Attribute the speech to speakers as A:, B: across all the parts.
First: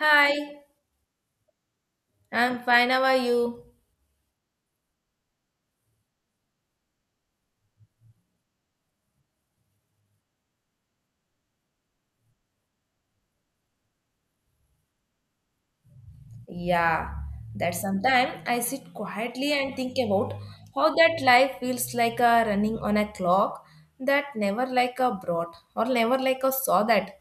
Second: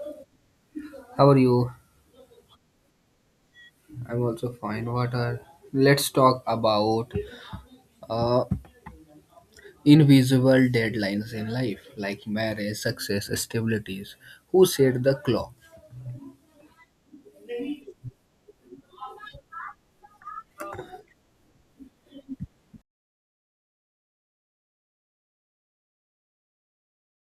A: Hi,
B: How are you?
A: I'm fine. How are you?
B: I'm also fine. What are? Let's talk about uh, invisible deadlines in life, like marriage, success, stabilities. Who set the clock?
A: Yeah, that sometimes I sit quietly and think about how that life feels like a running on a clock that never like a brought or never like a saw that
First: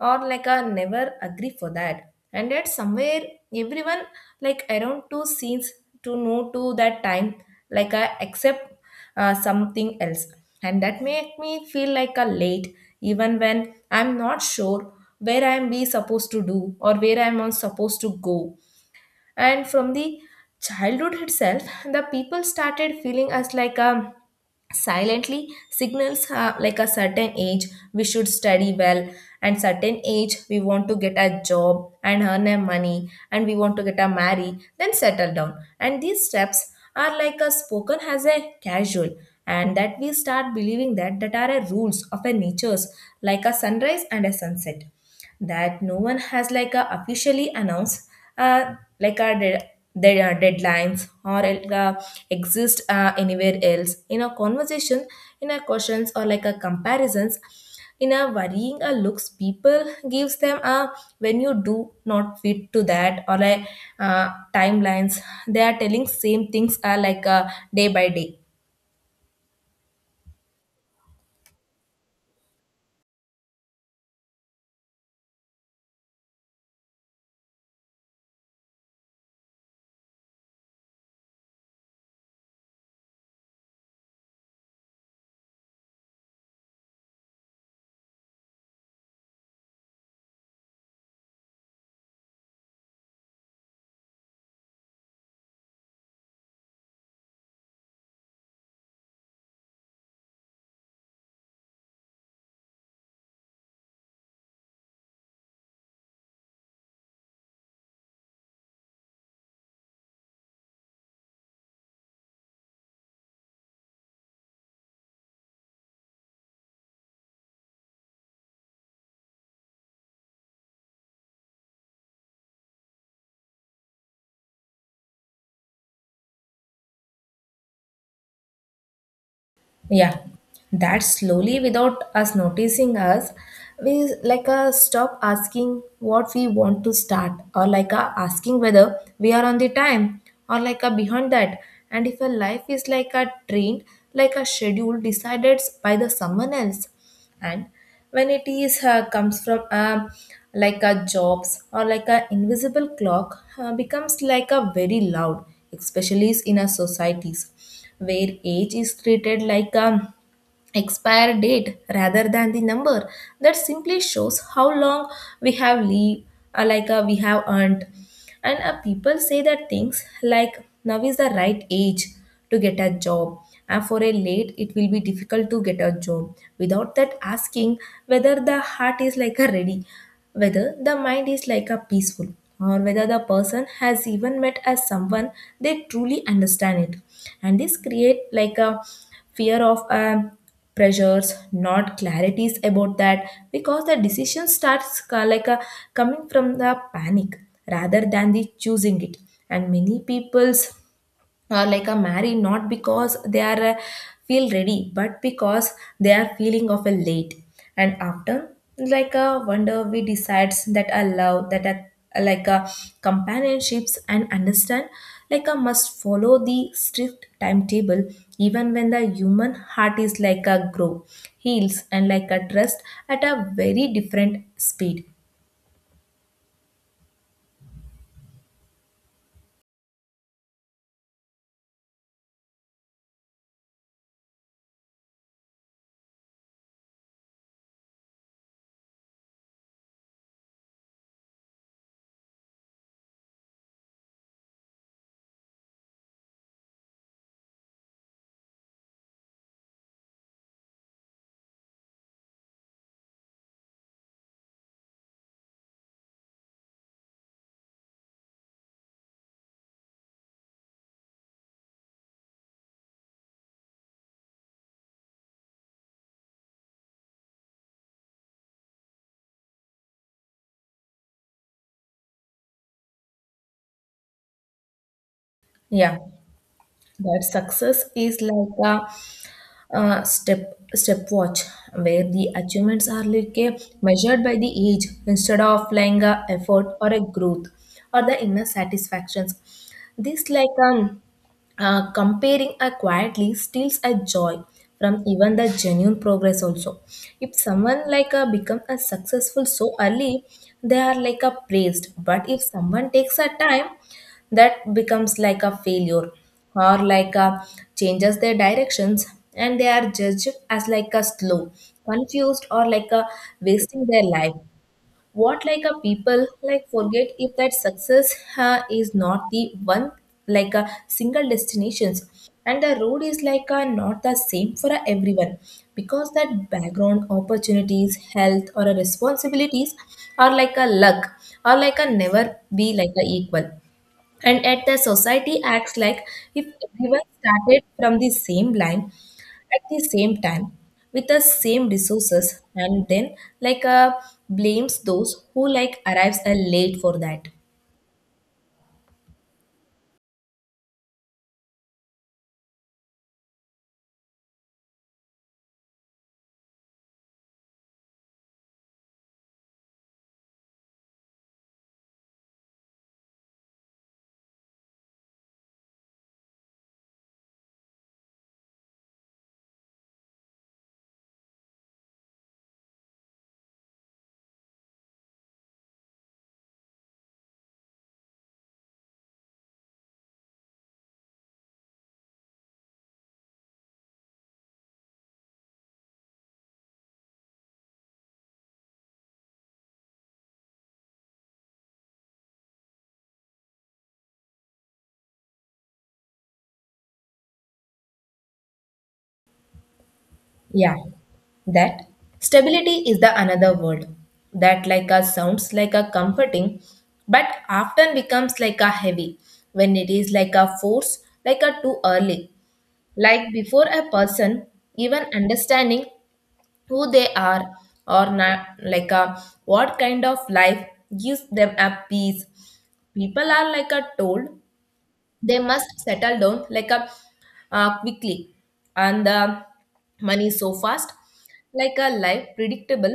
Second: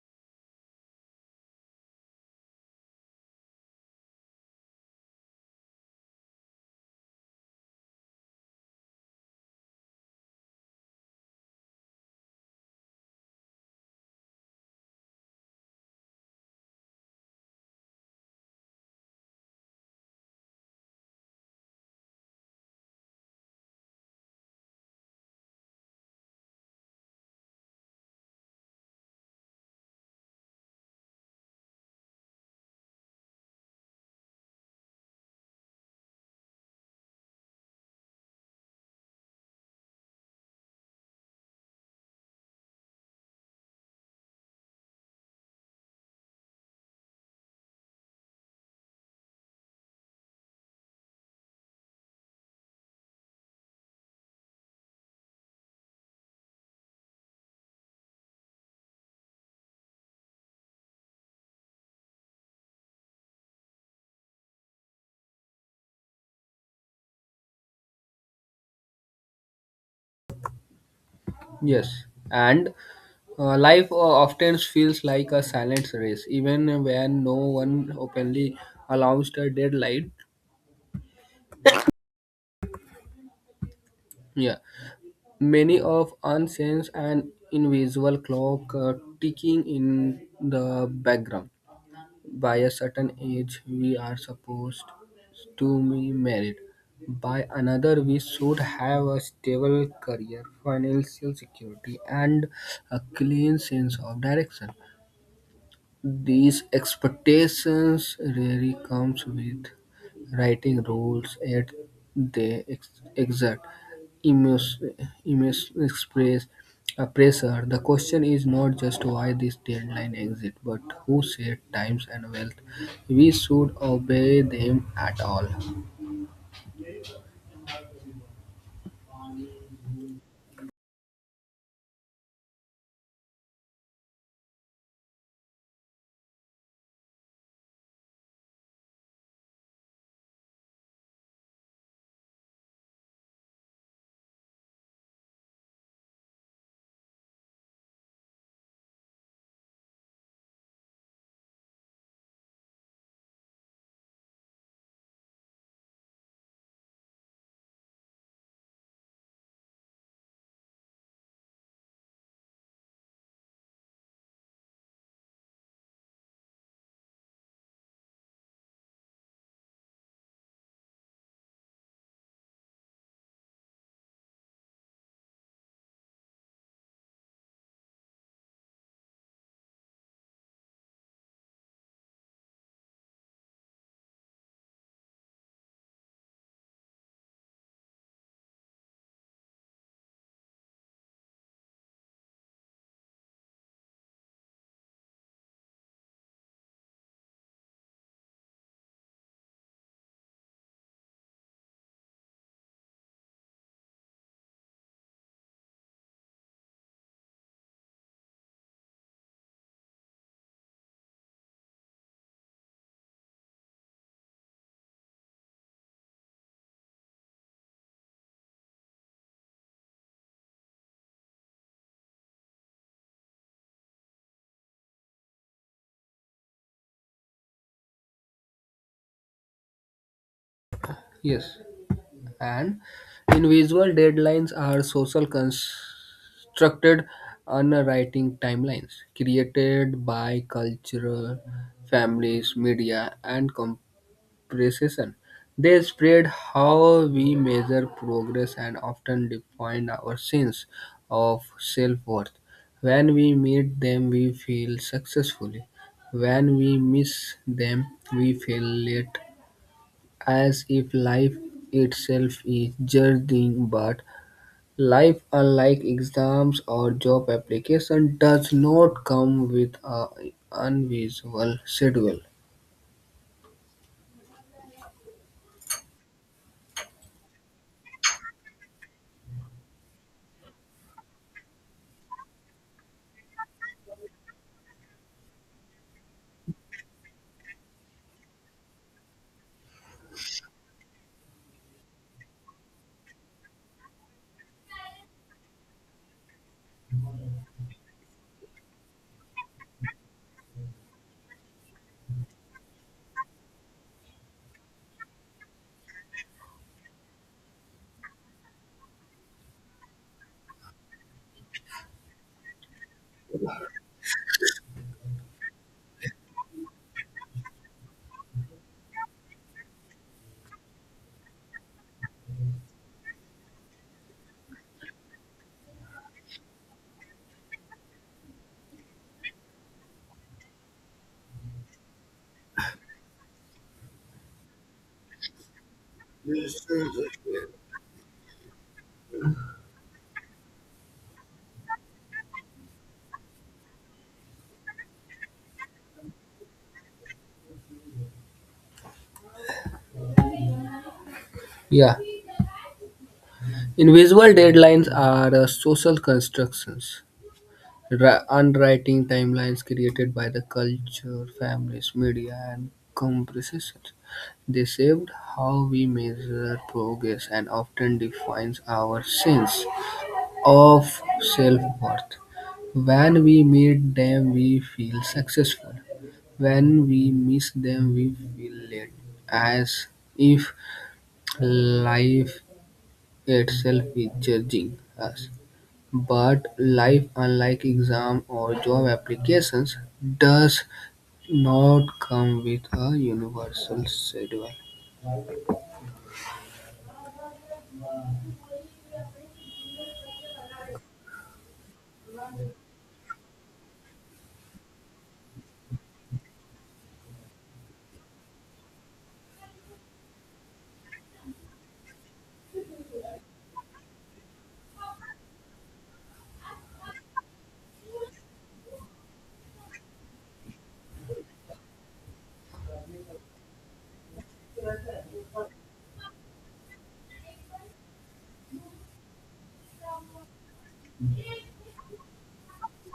A: or like a never agree for that. And that somewhere everyone like around two scenes to know to that time like I accept something else. And that make me feel like a late even when I'm not sure where I'm be supposed to do or where I'm on supposed to go and from the childhood itself the people started feeling us like a silently signals, like a certain age we should study well and certain age we want to get a job and earn a money and we want to get a marry then settle down. And these steps are like a spoken as a casual and that we start believing that that are a rules of a natures, like a sunrise and a sunset that no one has like a officially announced. uh, like our their deadlines or uh, exist anywhere else in a conversation, in a questions or like a comparisons, in a worrying a looks people gives them a when you do not fit to that, or like uh, timelines they are telling same things are like day by day.
B: Yes, and life often feels like a silent race, even when no one openly announced a deadline. Yeah, many of unsensed and invisible clock ticking in the background. By a certain age we are supposed to be married. By another, we should have a stable career, financial security, and a clean sense of direction. These expectations really comes with writing rules, yet they exert immense, immense express, pressure. The question is not just why this deadline exists, but who set times and wealth. We should obey them at all.
A: Yeah, that slowly, without us noticing us, we like stop asking what we want to start, or like asking whether we are on the time, or like behind that. And if a life is like a train, like a schedule decided by the someone else, and when it is comes from like a jobs or like a invisible clock, becomes like a very loud, especially in our societies where age is treated like a expire date rather than the number that simply shows how long we have leave, like we have earned. And people say that things like now is the right age to get a job and for a late it will be difficult to get a job, without that asking whether the heart is like a ready, whether the mind is like a peaceful, or whether the person has even met as someone they truly understand it. And this create like a fear of pressures not clarities about that, because the decision starts like a coming from the panic rather than the choosing it. And many people's or like a marry not because they are feel ready, but because they are feeling of a late. And after like a wonder we decides that a love that a like a companionships and understand like a must follow the strict timetable, even when the human heart is like a grow, heals and like a trust at a very different speed.
B: Yes, and individual deadlines are social constructed underwriting timelines created by cultural families media and compression. They spread how we measure progress and often define our sense of self-worth. When we meet them we feel successfully; when we miss them we feel late, as if life itself is judging. But life, unlike exams or job application, does not come with a invisible schedule.
A: Yeah, that success is like a, stepwatch, where the achievements are like a measured by the age instead of like a effort or a growth or the inner satisfactions. This like comparing a quietly steals a joy from even the genuine progress also. If someone like a become a successful so early they are like a praised, but if someone takes a time that becomes like a failure, or like a changes their directions and they are judged as like a slow, confused, or like a wasting their life. What like a people like forget if that success is not the one like a single destinations, and the road is like a not the same for a everyone, because that background opportunities health or a responsibilities are like a luck, or like a never be like a equal. And at the society acts like if everyone started from the same line at the same time with the same resources, and then like blames those who like arrives late for that.
B: Yeah, invisible deadlines are social constructions. Unwriting timelines created by the culture families media and comparisons. They shaped how we measure progress and often defines our sense of self-worth. When we meet them we feel successful; when we miss them we feel late, as if life itself is judging us. But life, unlike exam or job applications, does not come with a universal schedule.
A: Yeah, that stability is the another word that like a sounds like a comforting but often becomes like a heavy when it is like a force like a too early, like before a person even understanding who they are, or not like a what kind of life gives them a peace. People are like a told they must settle down like a quickly and the money so fast, like a life predictable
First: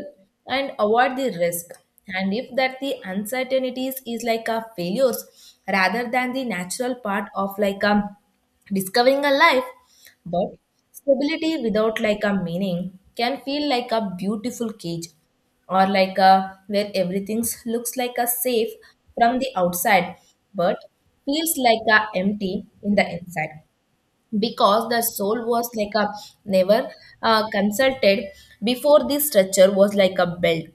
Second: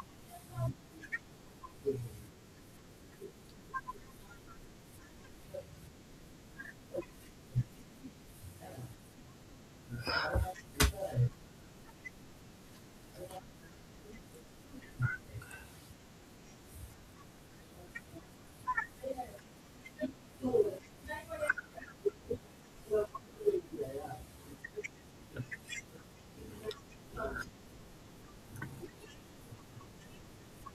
A: and avoid the risk. And if that the uncertainties is like a failures rather than the natural part of like a discovering a life. But stability without like a meaning can feel like a beautiful cage, or like a where everything looks like a safe from the outside but feels like a empty in the inside, because the soul was like a never consulted before this structure was like a belt.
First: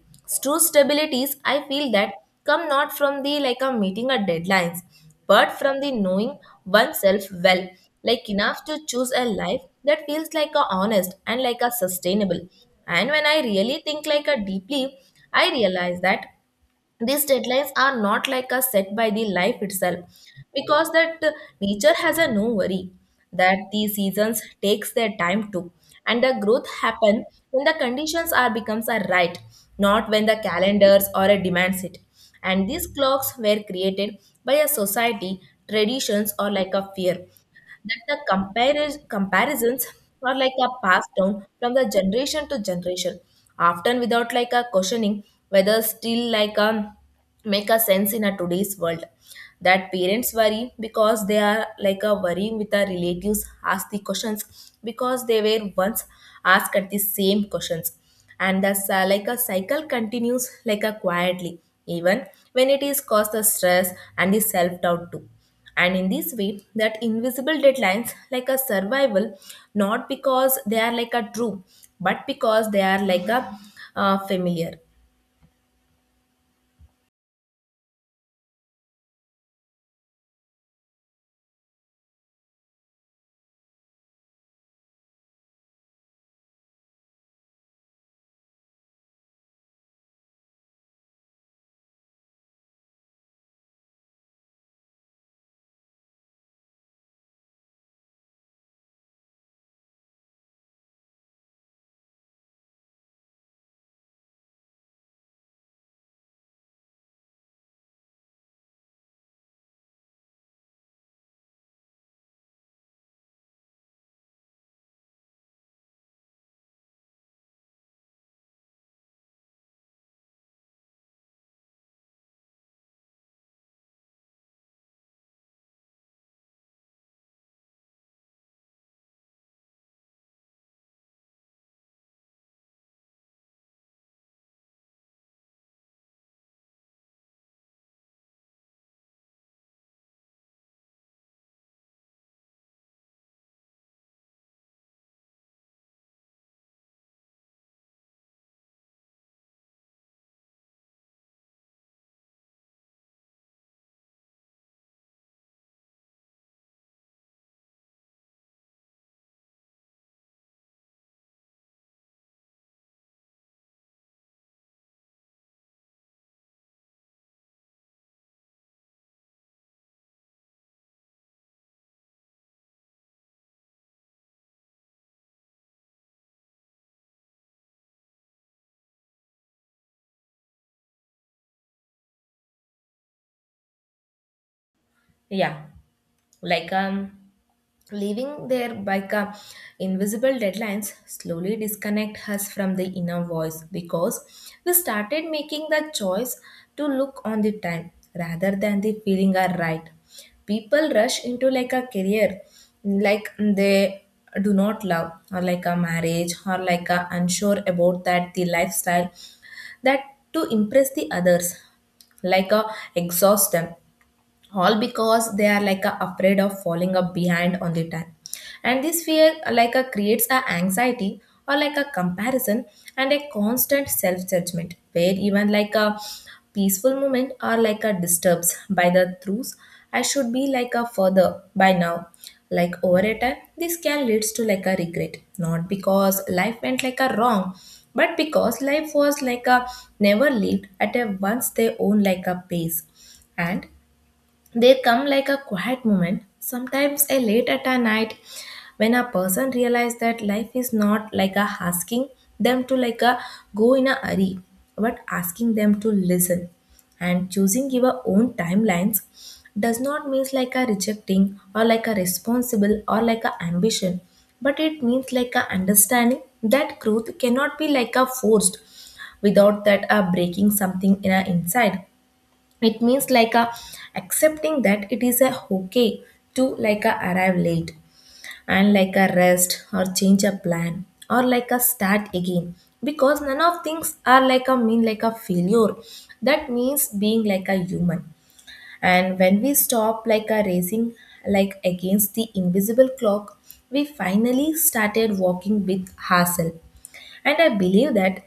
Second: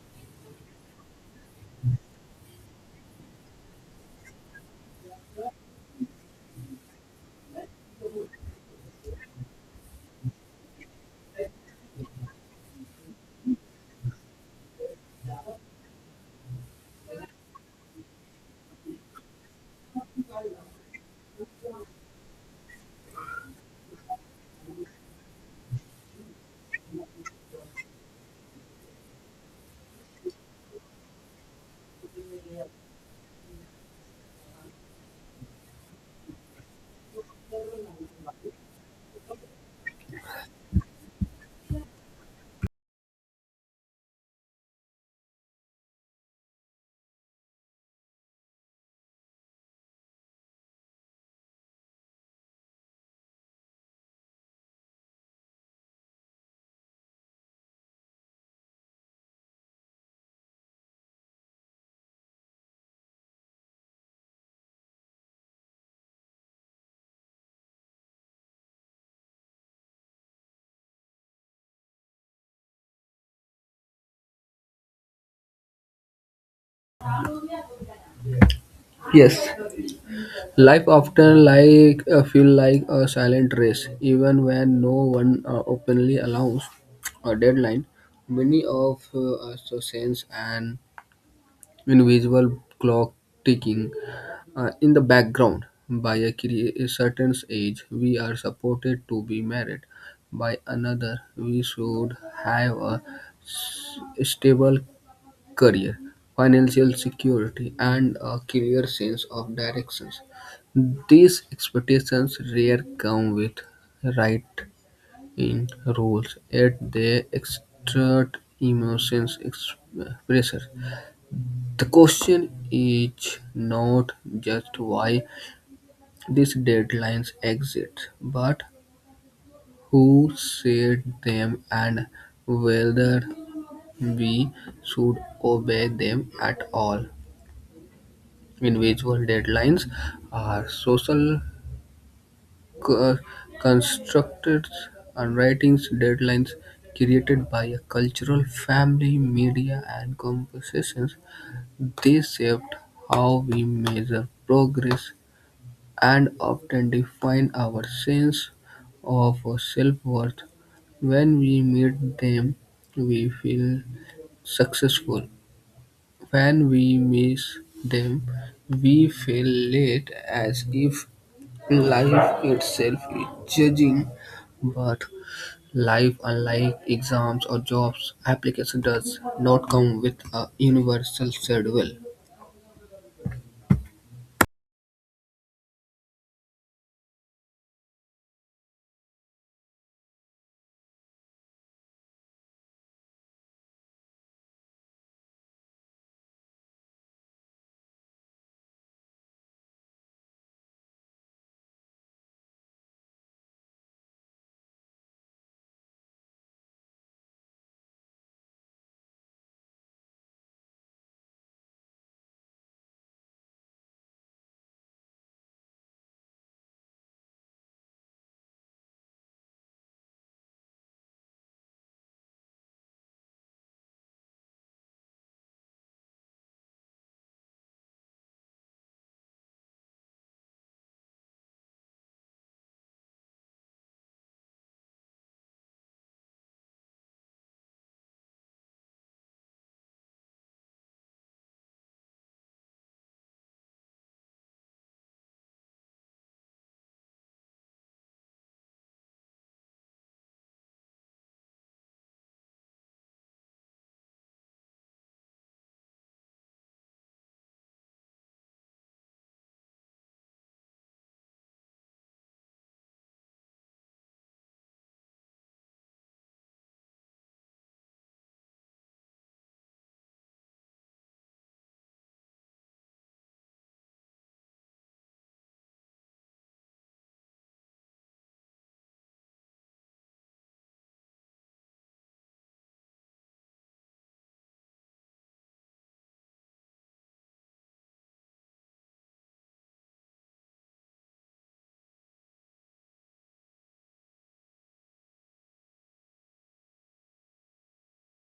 A: True stabilities, I feel that come not from the like a meeting a deadlines, but from the knowing oneself well, like enough to choose a life that feels like a honest and like a sustainable. And when I really think like a deeply, I realize that these deadlines are not like a set by the life itself, because that nature has a no worry, that the seasons takes their time too and the growth happen when the conditions are becomes a right, not when the calendars or a demands it. And these clocks were created by a society, traditions, or like a fear, that the comparisons are like a passed down from the generation to generation, often without like a questioning whether still like a make a sense in a today's world. That parents worry because they are like a worrying with their relatives, ask the questions because they were once asked at the same questions. And thus like a cycle continues like a quietly, even when it is cause the stress and the self-doubt too. And in this way that invisible deadlines like a survival, not because they are like a true, but because they are like a familiar.
B: Yes. Life often like feel like a silent race, even when no one openly allows a deadline. Many of us sense an invisible clock ticking in the background. By a certain age, we are supported to be married. By another, we should have a stable career, financial security, and a clear sense of directions. These expectations rarely come with write-in rules, yet they exert emotions pressure. The question is not just why these deadlines exist, but who set them and whether we should obey them at all. Individual deadlines are social co- constructs and writings deadlines created by a cultural family, media, and conversations. They shaped how we measure progress and often define our sense of self-worth. When we meet them, we feel successful. When we miss them, we feel late as if life itself is judging, but life, unlike exams or jobs application, does not come with a universal schedule.
A: Yeah, like leaving there bike up, invisible deadlines slowly disconnect us from the inner voice, because we started making the choice to look on the time rather than the feeling are right. People rush into like a career like they do not love, or like a marriage, or like a unsure about that the lifestyle that to impress the others, like a exhaust them all, because they are like a afraid of falling up behind on the time. And this fear like a creates a anxiety or like a comparison and a constant self judgment, where even like a peaceful moment are like a disturbs by the truth, I should be like a further by now. Like over a time this can leads to like a regret, not because life went like a wrong, but because life was like a never lived at a once their own like a pace. And they come like a quiet moment, sometimes a late at a night, when a person realizes that life is not like a asking them to like a go in a hurry, but asking them to listen. And choosing your own timelines does not mean like a rejecting, or like a responsible, or like a ambition, but it means like a understanding that growth cannot be like a forced without that a breaking something in our inside. It means like a accepting that it is a okay to like a arrive late, and like a rest, or change a plan, or like a start again, because none of things are like a mean like a failure. That means being like a human. And when we stop like a racing like against the invisible clock, we finally started walking with ourselves. And I believe that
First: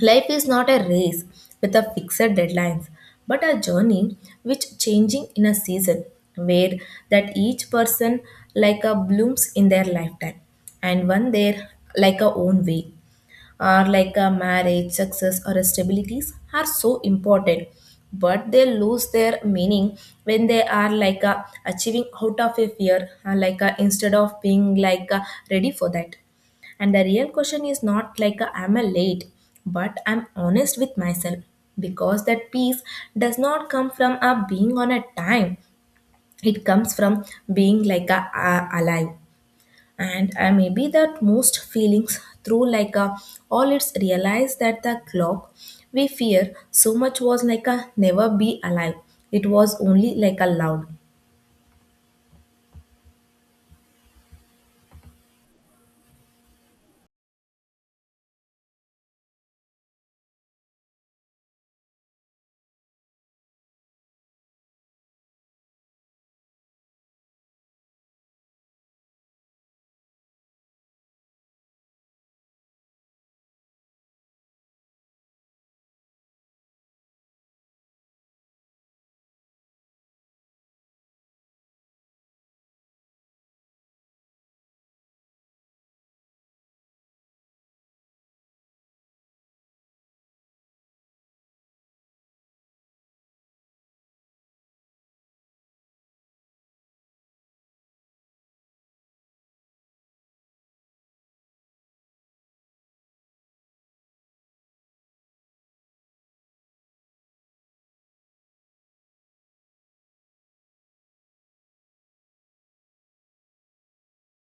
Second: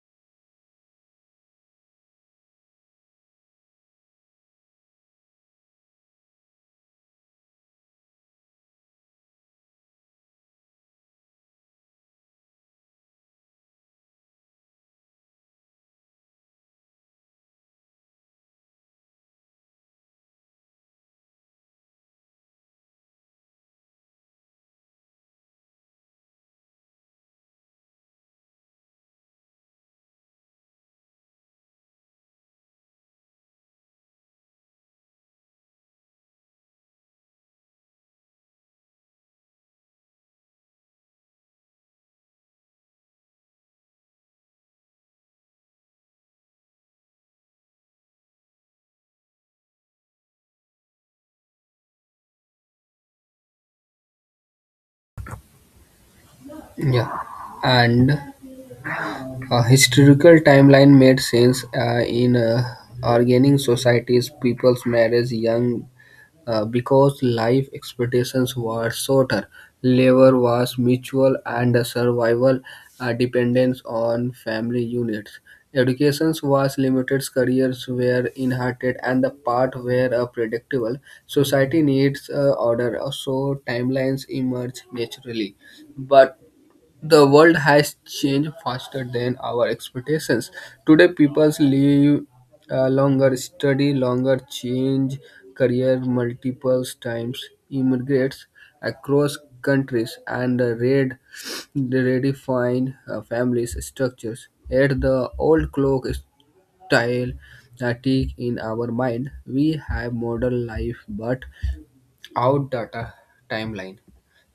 A: life is not a race with a fixed deadlines, but a journey which changing in a season, where that each person like a blooms in their lifetime and one their like a own way. Are like a marriage, success, or stabilities are so important, but they lose their meaning when they are like a achieving out of a fear, like a, instead of being like a ready for that. And the real question is not like a, am I late, but I'm honest with myself, because that peace does not come from a being on a time. It comes from being like a alive. And I maybe that most feelings through like a all it's realized that the clock we fear so much was like a never be alive, it was only like a loud.
B: Yeah, and a historical timeline made sense in organizing societies. People's marriage, young because life expectations were shorter, labor was mutual, and the survival dependence on family units. Education was limited, careers were inherited, and the path were predictable. Society needs order, so timelines emerge naturally. But the world has changed faster than our expectations. Today, people live longer, study longer, change career multiple times, immigrates across countries, and redefine families structures. Yet, the old clock style tick in our mind. We have modern life, but out data timeline.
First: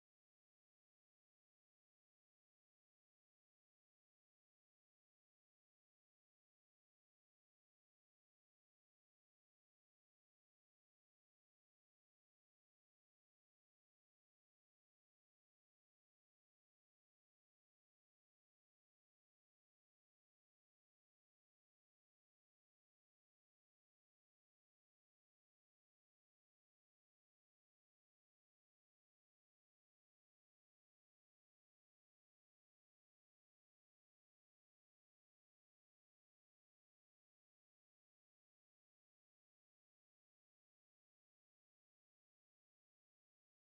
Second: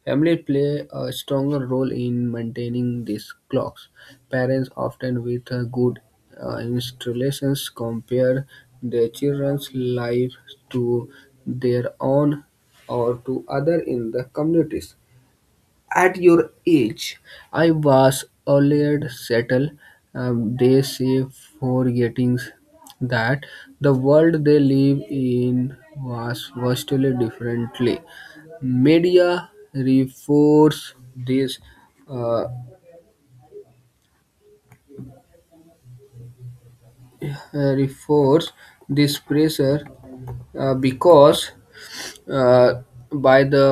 B: Family play a stronger role in maintaining these clocks. Parents often with good installations compare their children's life to their own or to other in the communities. At your age, I was already settled. They say, forgetting that the world they live in was vastly differently. Media uh, reinforce this pressure because uh, by the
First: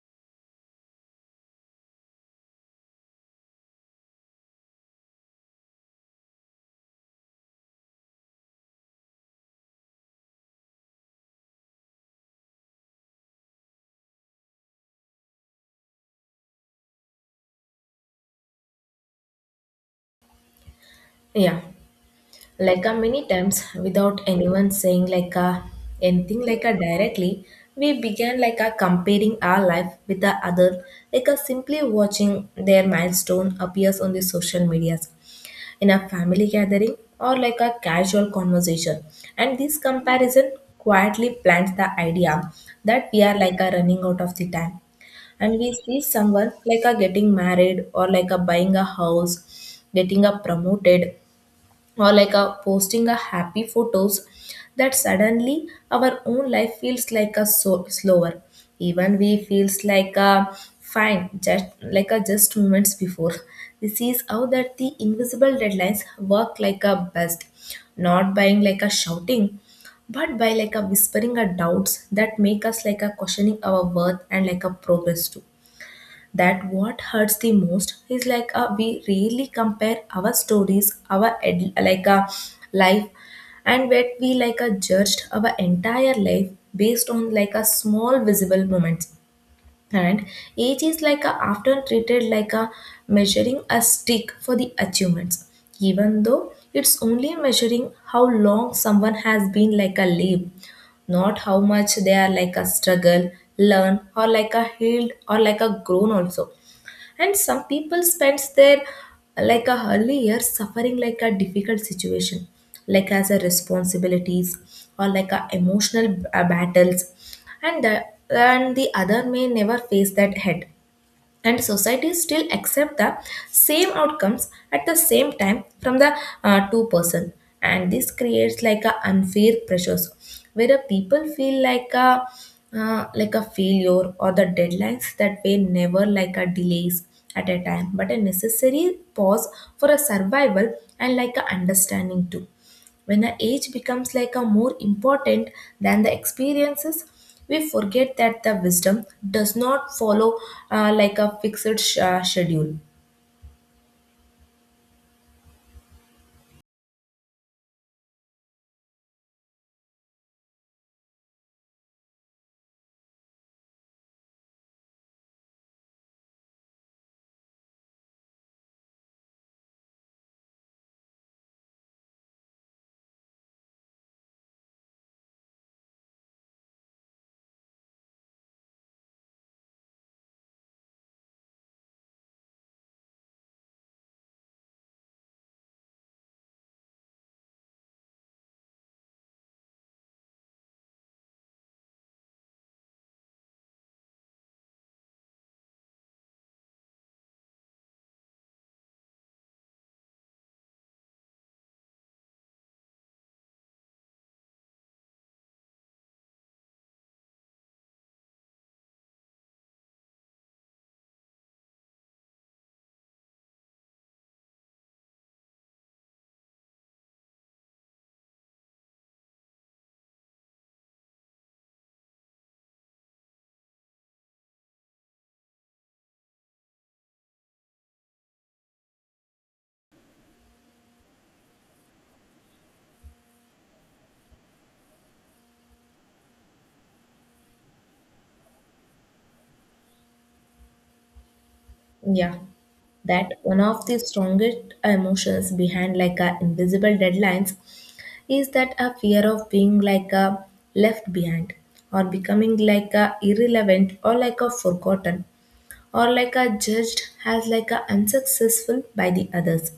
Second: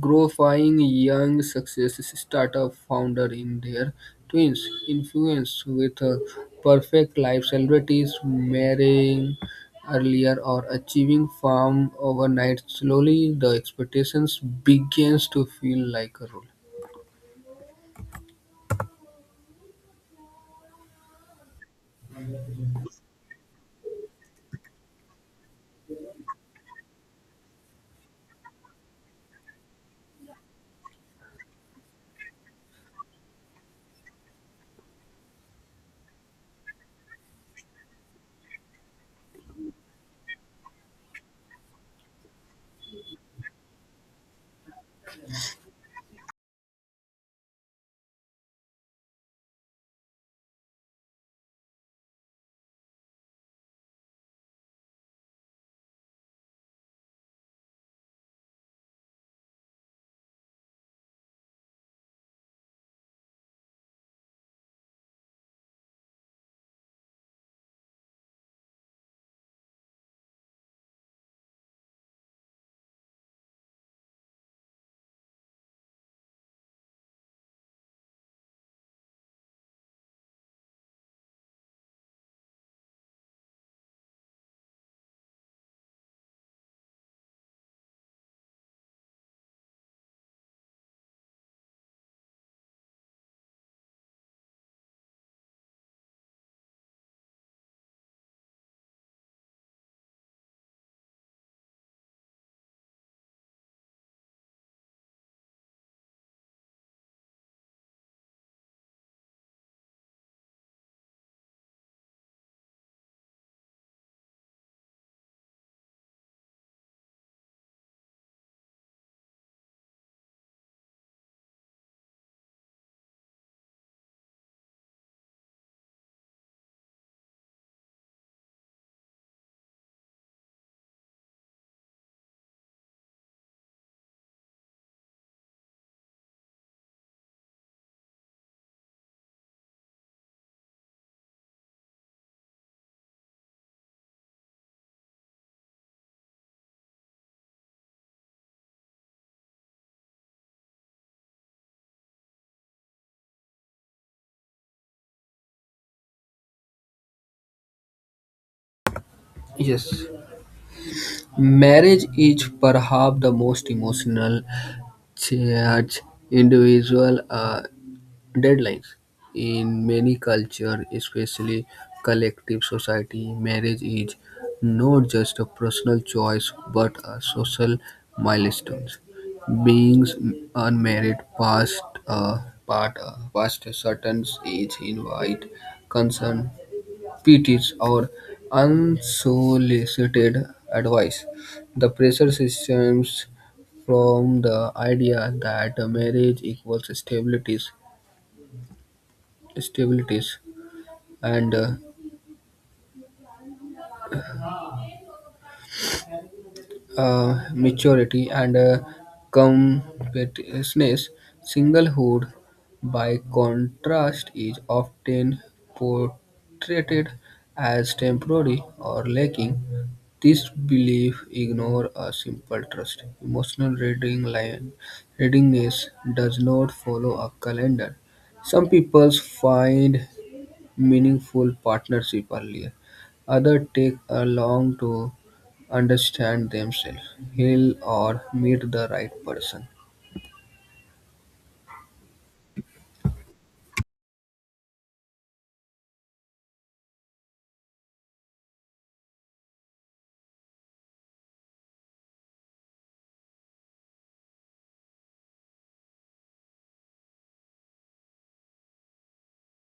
B: growing young success startup founder in their twins influence with a perfect life celebrities marrying earlier or achieving fame overnight, slowly the expectations begins to feel like a rule.
A: Yeah, like a many times without anyone saying like a anything like a directly, we began like a comparing our life with the other, like a simply watching their milestone appears on the social media, in a family gathering or like a casual conversation. And this comparison quietly plants the idea that we are like a running out of the time. And we see someone like a getting married or like a buying a house, getting a promoted or like a posting a happy photos that suddenly our own life feels like a so slower even we feels like a fine just like a just moments before. This is how that the invisible deadlines work like a best, not buying like a shouting but by like a whispering a doubts that make us like a questioning our worth and like a progress too. That what hurts the most is like we really compare our stories our life and where we like judged our entire life based on like a small visible moments. And age is like a, often treated like a measuring a stick for the achievements, even though it's only measuring how long someone has been like a live, not how much they are like a struggle, learn or like a healed or like a grown also. And some people spends their like a early years suffering like a difficult situation like as a responsibilities or like a emotional battles, and the other may never face that head, and society still accept the same outcomes at the same time from the two person. And this creates like a unfair pressures where a people feel like a failure or the deadlines that were never like a delays at a time but a necessary pause for a survival and like a understanding too. When the age becomes like a more important than the experiences, we forget that the wisdom does not follow like a fixed schedule.
B: Yes, marriage is perhaps the most emotional charge individual deadlines. In many cultures, especially collective society, marriage is not just a personal choice but a social milestone. Being unmarried past a part past a certain age invite concern, pities, or unsolicited advice. The pressure systems from the idea that marriage equals stability stabilities and maturity and competitiveness. Singlehood, by contrast, is often portrayed as temporary or lacking. This belief ignore a simple trust. Emotional reading line readiness does not follow a calendar. Some people find meaningful partnership earlier. Others take a long to understand themselves, heal, or meet the right person.
A: Yeah, that one of the strongest emotions behind like a invisible deadlines is that a fear of being like a left behind or becoming like a irrelevant or like a forgotten or like are judged as like a unsuccessful by the others.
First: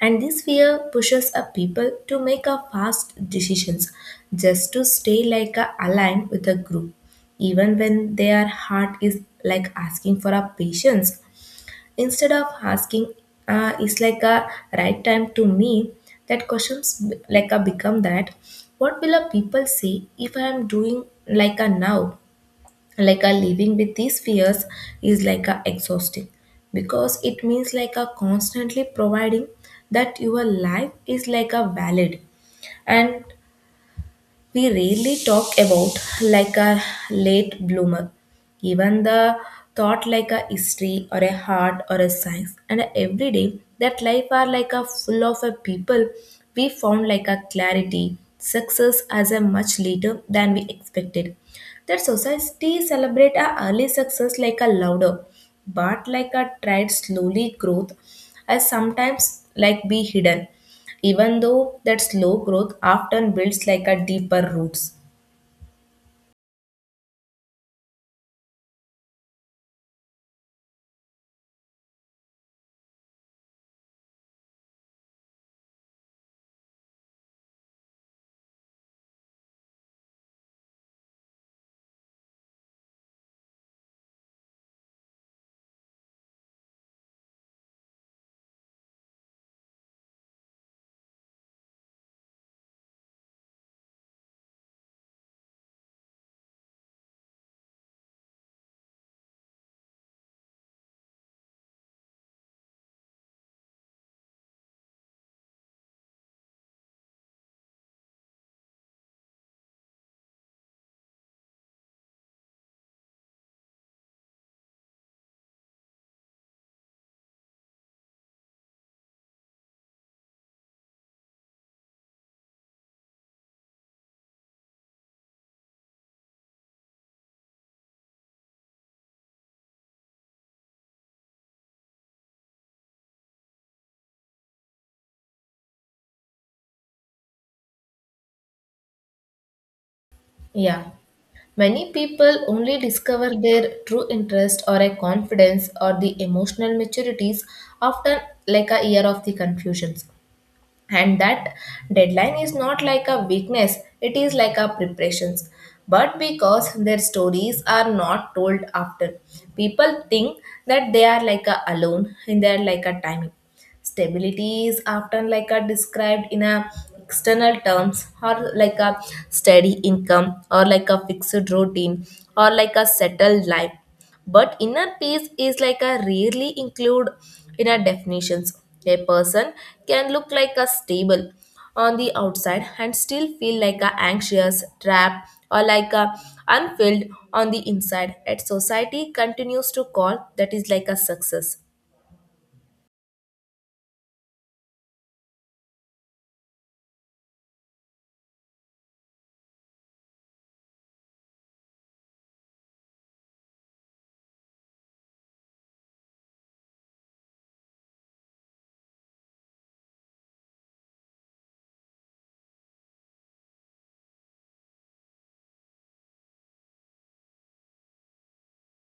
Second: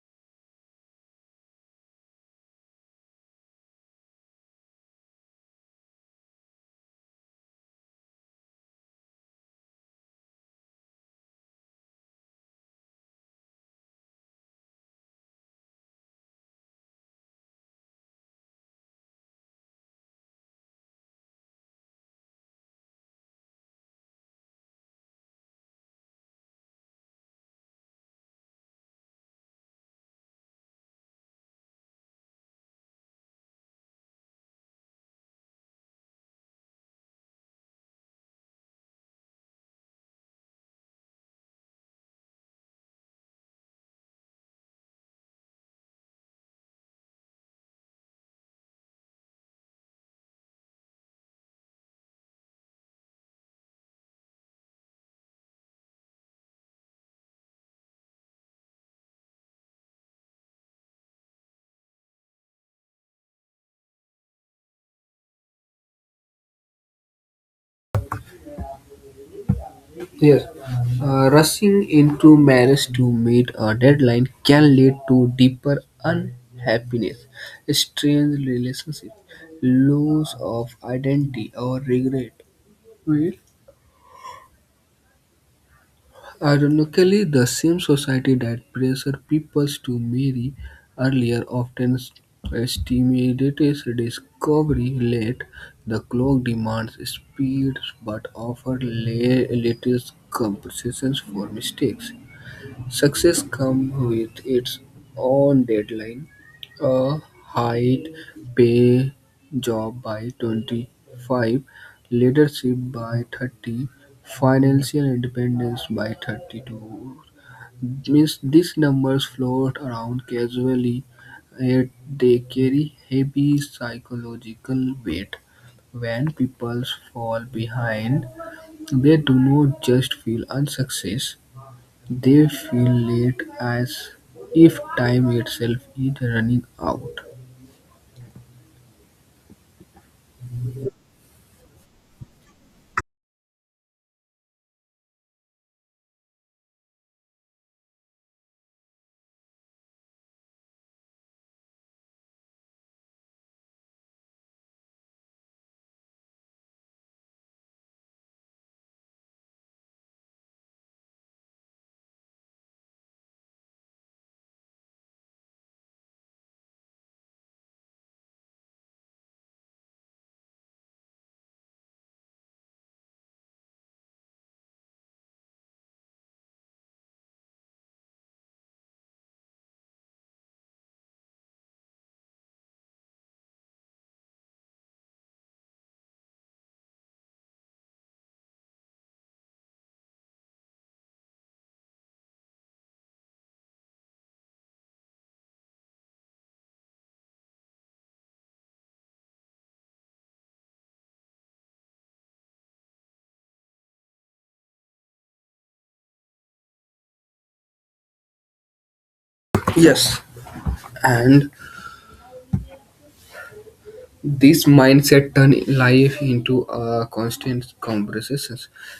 A: And this fear pushes a people to make a fast decisions just to stay like a aligned with a group even when their heart is like asking for a patience. Instead of asking is like a right time to me, that questions like a become that what will a people say if I am doing like a now. Like a living with these fears is like a exhausting because it means like a constantly providing that your life is like a valid. And we rarely talk about like a late bloomer. Even the thought like a history or a art or a science and every day that life are like a full of a people we found like a clarity success as a much later than we expected. That society celebrate a early success like a louder, but like a tried slowly growth as sometimes like be hidden, even though that slow growth often builds like a deeper roots.
B: Yes, rushing into marriage to meet a deadline can lead to deeper unhappiness, strange relationships, loss of identity, or regret. Well, ironically, the same society that pressured people to marry earlier often stimulates discovery late. The clock demands speed but offers little compensations for mistakes. Success comes with its own deadline. A high pay job by 25, leadership by 30, financial independence by 32. Means these numbers float around casually, yet they carry heavy psychological weight. When people fall behind, they do not just feel unsuccess, they feel late, as if time itself is running out.
A: Yeah, many people only discover their true interest or a confidence or the emotional maturities after like a year of the confusions, and that deadline is not like a weakness, it is like a preparations. But because their stories are not told often, people think that they are like a alone and they are like a timing. Stability is often like a described in a external terms or like a steady income or like a fixed routine or like a settled life. But inner peace is like a rarely include in our definitions. A person can look like a stable on the outside and still feel like a anxious, trapped, or like a unfilled on the inside. At society continues to call that is like a success.
B: Yes, and this mindset turns life into a constant conversation.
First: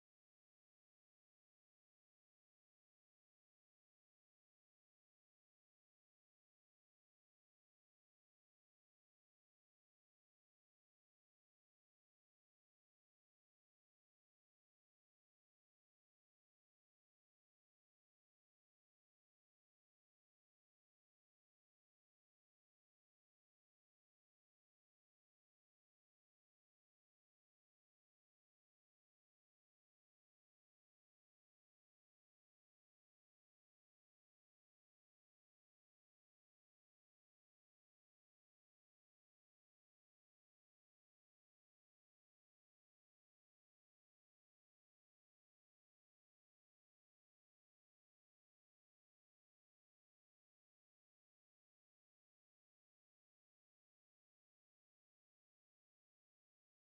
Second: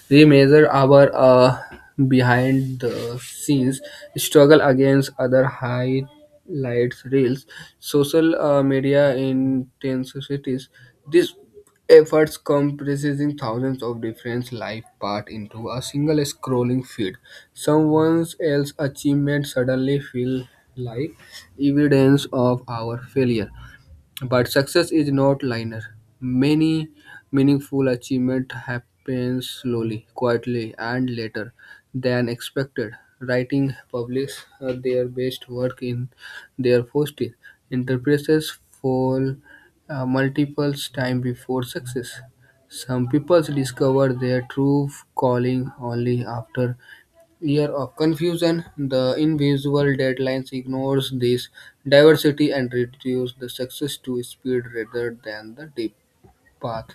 B: We measure our behind the scenes struggle against other highlights reels, social media intensities. These efforts comprising thousands of different life parts into a single scrolling feed. Someone else's achievement suddenly feel like evidence of our failure, but success is not linear. Many meaningful achievement happens slowly, quietly, and later than expected. Writing publish their best work in their first year. Enterprises fall multiple times before success. Some people discover their true calling only after year of confusion. The invisible deadlines ignores this diversity and reduce the success to speed rather than the deep path.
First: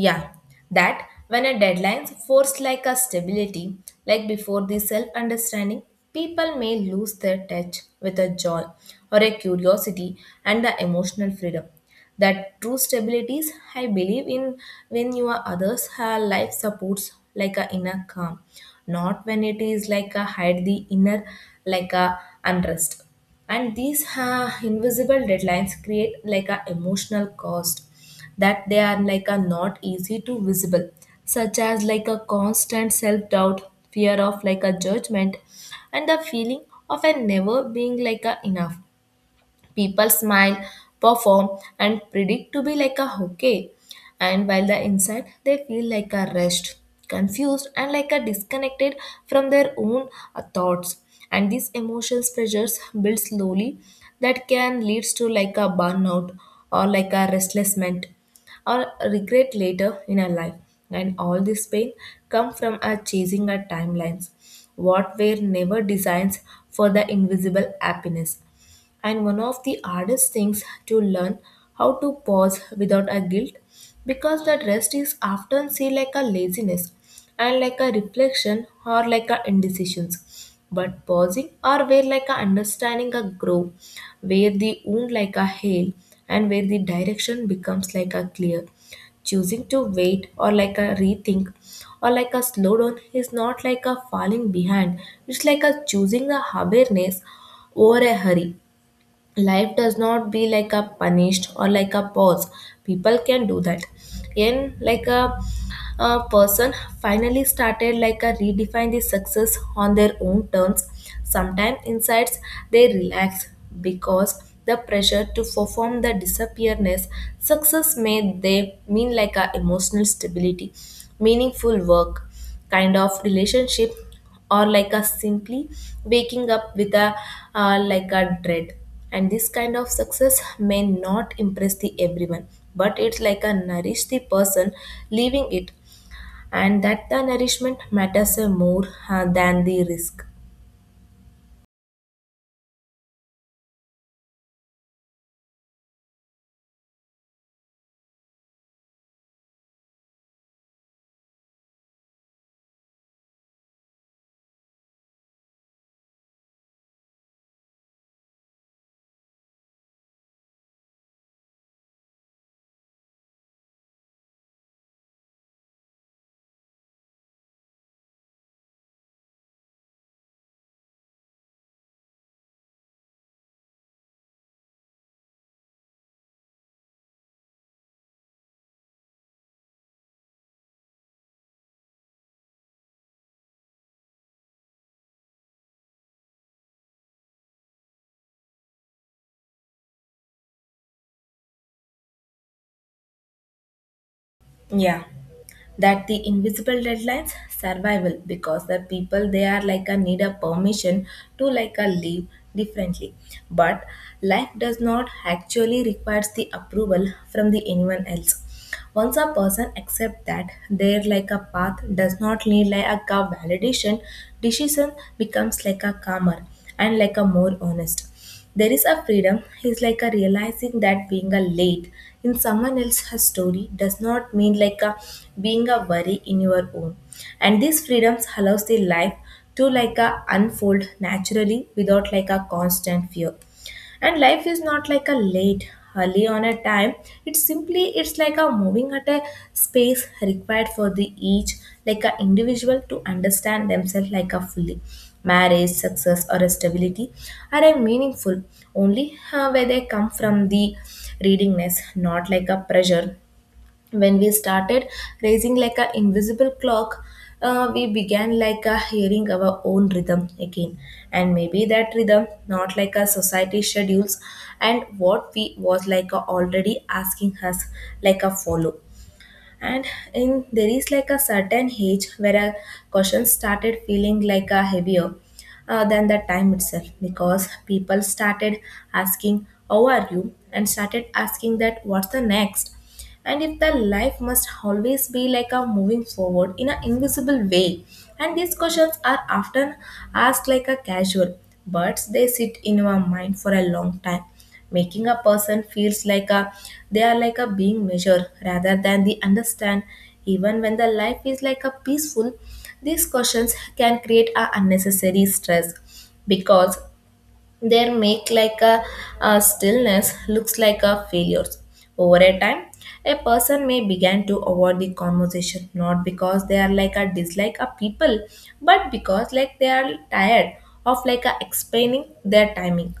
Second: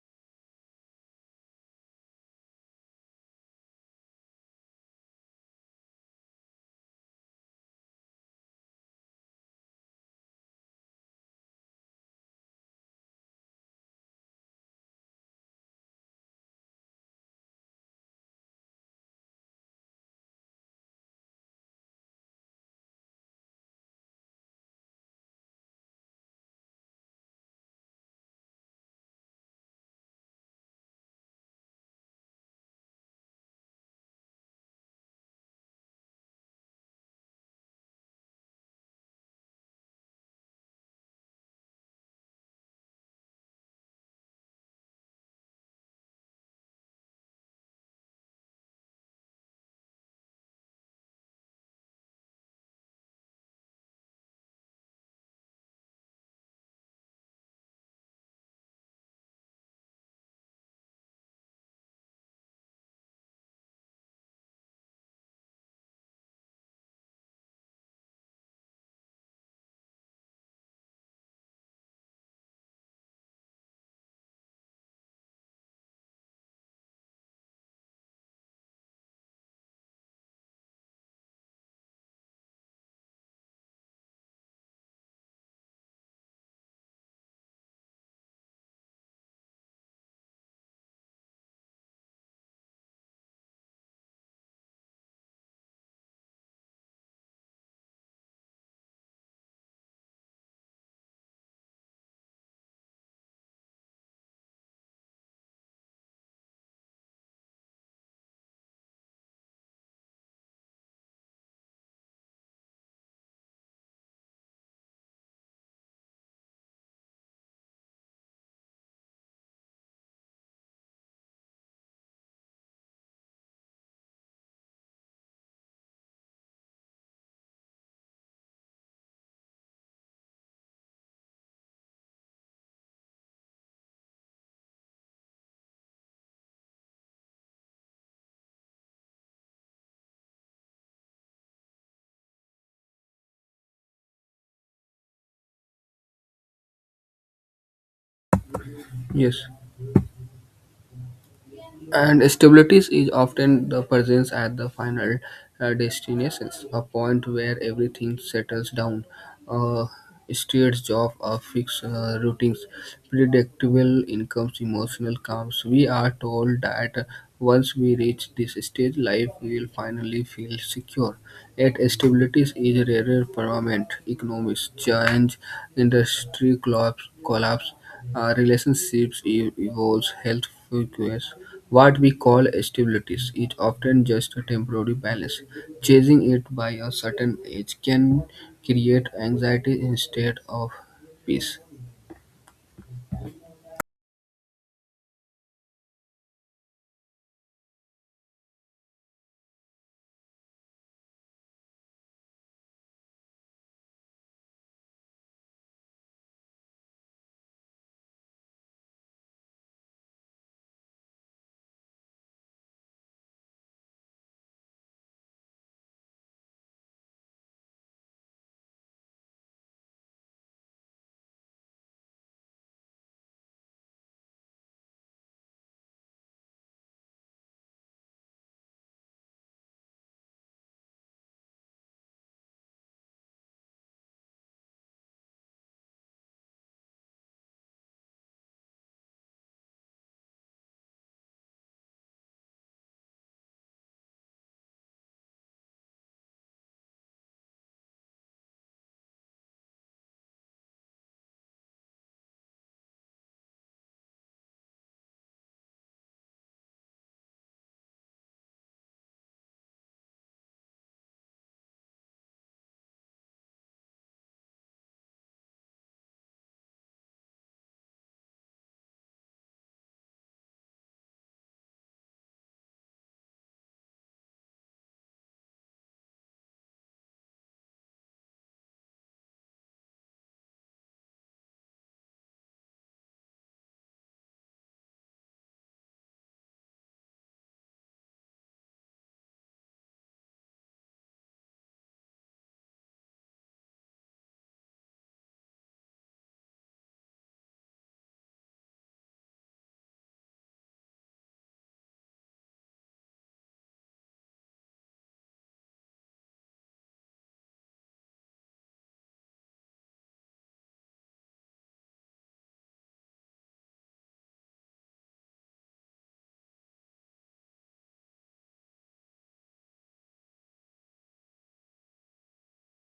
A: Yeah, that when a deadline's forced like a stability, like before the self understanding, people may lose their touch with a joy or a curiosity and the emotional freedom. That true stabilities I believe in when your others have life supports like a inner calm, not when it is like a hide the inner like a unrest. And these invisible deadlines create like a emotional cost that they are like a not easy to visible, such as like a constant self-doubt, fear of like a judgment, and the feeling of a never being like a enough. People smile, perform, and predict to be like a hockey. And while the inside, they feel like a rest, confused, and like a disconnected from their own thoughts. And these emotional pressures build slowly that can leads to like a burnout or like a restlessment or regret later in our life. And all this pain come from our chasing our timelines, what were never designed for the invisible happiness. And one of the hardest things to learn how to pause without a guilt, because that rest is often seen like a laziness and like a reflection or like a indecisions. But pausing or where like a understanding a grow, where the wound like a hail and where the direction becomes like a clear. Choosing to wait or like a rethink or like a slow down, is not like a falling behind. It's like a choosing the awareness over a hurry. Life does not be like a punished or like a pause people can do that, and like a person finally started like a redefine the success on their own terms. Sometimes insights they relax because the pressure to perform the disappearness. Success may they mean like a emotional stability, meaningful work, kind of relationship, or like a simply waking up with a like a dread. And this kind of success may not impress the everyone, but it's like a nourish the person living it, and that the nourishment matters more than the risk.
B: Yes, and stability is often the presence at the final destinations, a point where everything settles down. Uh, Steered job or fixed routines, predictable incomes, emotional calms. We are told that once we reach this stage, life will finally feel secure. Yet stability is a permanent; economics change, collapse relationships evolve, health fluctuates. What we call stability is often just a temporary balance. Chasing it by a certain age can create anxiety instead of peace.
A: Yeah, that the invisible deadlines survival because the people they are like a need a permission to like a live differently. But life does not actually requires the approval from the anyone else. Once a person accepts that their like a path does not need like a validation, decision becomes like a calmer and like a more honest. There is a freedom is like a realizing that being a late in someone else's story does not mean like a being a worry in your own. And this freedoms allows the life to like a unfold naturally without like a constant fear, and life is not like a late early on a time, it's simply it's like a moving at a space required for the each like a individual to understand themselves like a fully. Marriage success or a stability are a meaningful only where they come from the readingness, not like a pressure. When we started raising like a invisible clock, we began like a hearing our own rhythm again, and maybe that rhythm not like a society schedules and what we was like a already asking us like a follow. And in there is like a certain age where a question started feeling like a heavier than the time itself, because people started asking how are you and started asking that what's the next and if the life must always be like a moving forward in an invisible way. And these questions are often asked like a casual, but they sit in our mind for a long time, making a person feels like a they are like a being measured rather than the understand. Even when the life is like a peaceful, these questions can create a unnecessary stress, because their make like a stillness looks like a failures. Over a time a person may begin to avoid the conversation, not because they are like a dislike a people, but because like they are tired of like a explaining their timing.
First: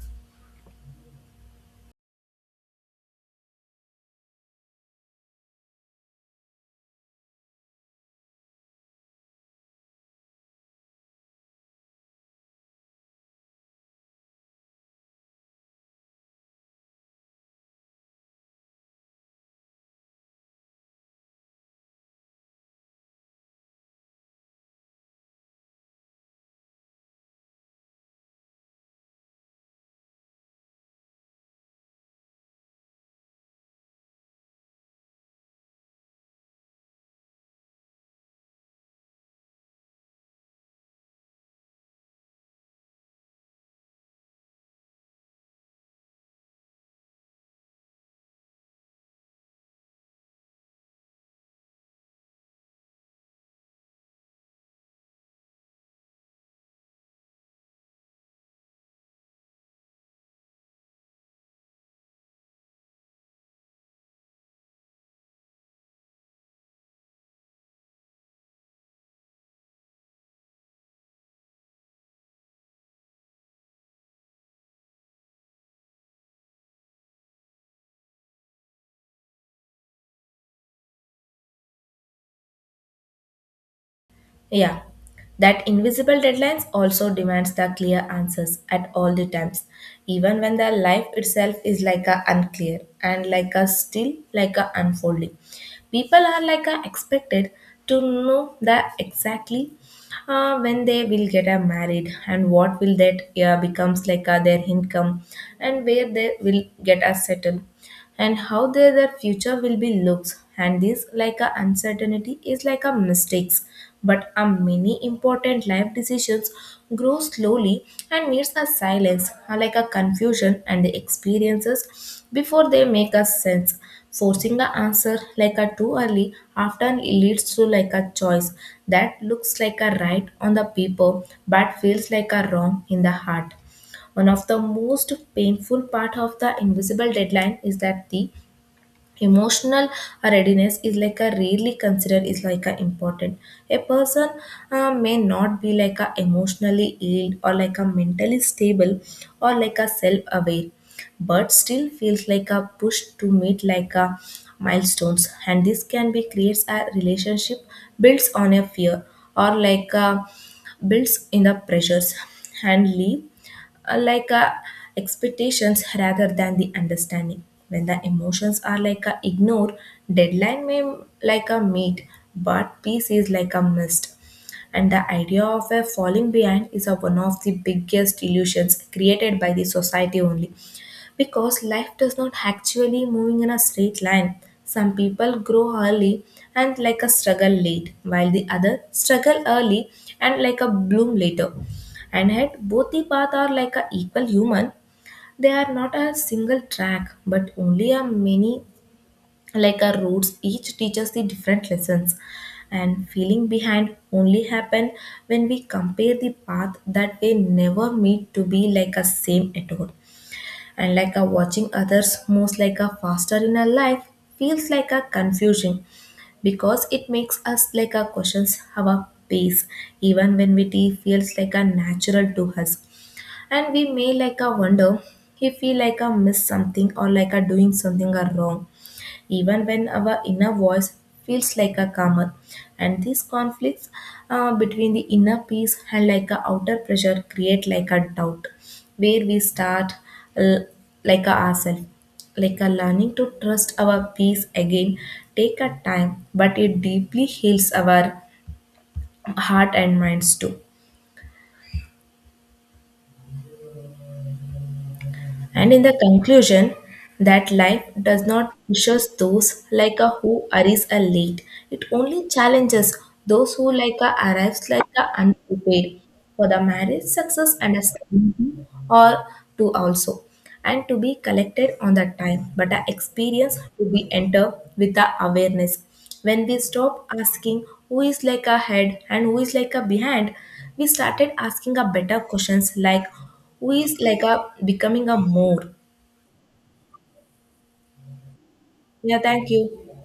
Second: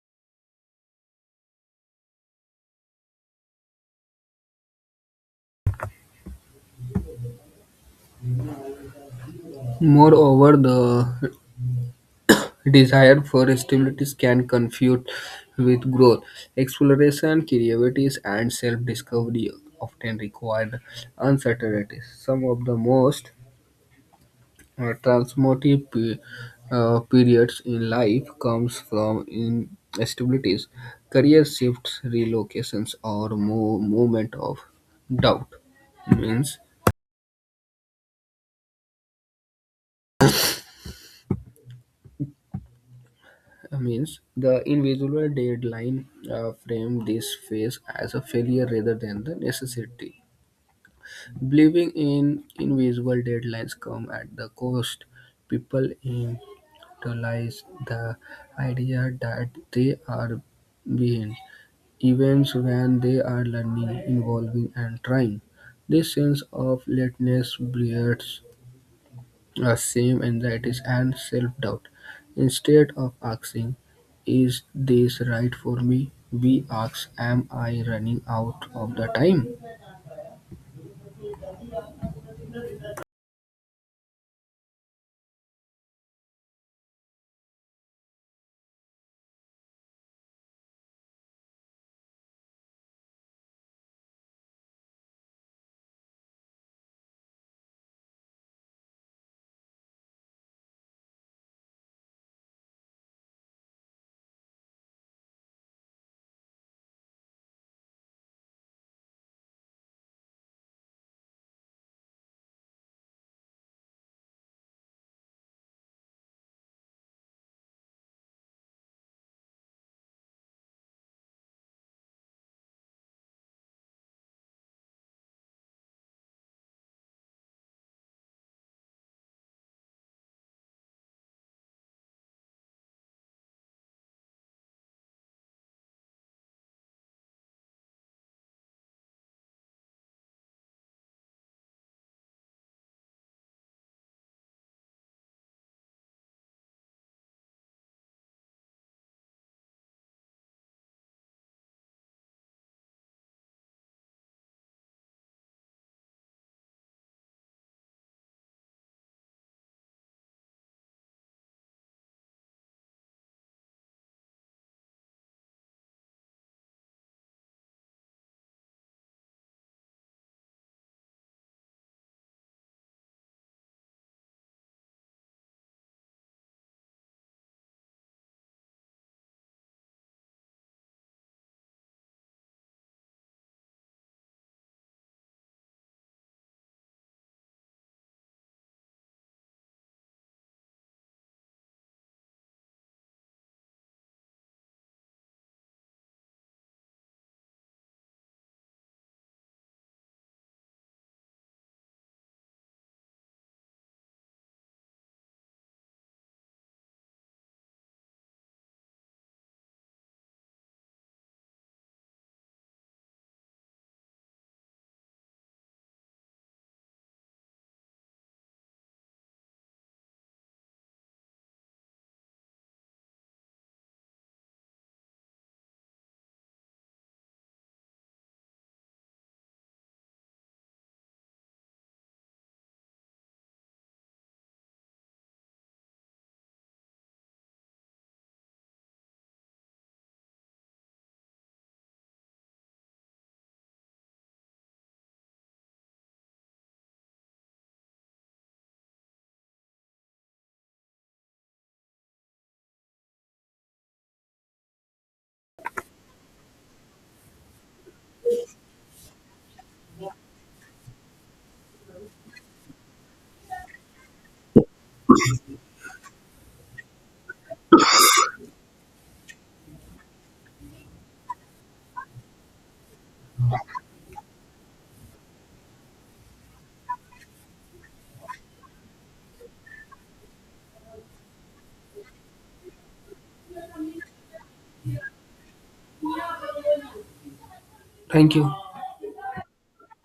B: Moreover, the desire for stability can confuse with growth. Exploration, creativity, and self discovery often require uncertainty. Some of the most transformative periods in life comes from instabilities, career shifts, relocations, or movement of doubt means means the individual deadline frame this phase as a failure rather than the necessity. Believing in invisible deadlines come at the cost, people internalize the idea that they are behind, even when they are learning, evolving, and trying. This sense of lateness breeds the same anxieties and self-doubt. Instead of asking, "Is this right for me?" we ask, "Am I running out of the time?"
A: Yeah, that invisible deadlines also demands the clear answers at all the times, even when the life itself is like a unclear and like a still like a unfolding. People are like a expected to know that exactly when they will get a married and what will that becomes like their income and where they will get a settle and how their future will be looks. And this like a uncertainty is like a mistakes, but a many important life decisions grow slowly and needs a silence like a confusion and the experiences before they make a sense. Forcing a answer like a too early often leads to like a choice that looks like a right on the paper but feels like a wrong in the heart. One of the most painful part of the invisible deadline is that the emotional readiness is like a rarely considered is like a important. A person may not be like a emotionally ill or like a mentally stable or like a self-aware, but still feels like a push to meet like a milestones, and this can be creates a relationship builds on a fear or like a builds in the pressures and leave uh, like uh, expectations rather than the understanding. When the emotions are like a ignored, deadline may like a meet but peace is like a mist. And the idea of a falling behind is a one of the biggest illusions created by the society only, because life does not actually moving in a straight line. Some people grow early and like a struggle late while the other struggle early and like a bloom later, and yet both the paths are like a equal human. They are not a single track but only a many like a roads. Each teaches the different lessons, and feeling behind only happen when we compare the path that they never meet to be like a same at all. And like a watching others moves like a faster in a life feels like a confusion, because it makes us like a questions our pace even when we tea feels like a natural to us. And we may like a wonder if we like a miss something or like a doing something are wrong, even when our inner voice feels like a calmer. And these conflicts between the inner peace and like a outer pressure create like a doubt where we start l- like a ourselves. Like a learning to trust our peace again take a time but it deeply heals our heart and minds too. And in the conclusion, that life does not push us those like a who arrives a late. It only challenges those who like a arrives like a unprepared for the marriage success and a stability or to also, and to be collected on the time, but the experience to be enter with the awareness. When we stop asking who is like ahead and who is like a behind, we started asking a better questions like who is like a becoming a more.
B: Thank you.
A: Yeah, thank you.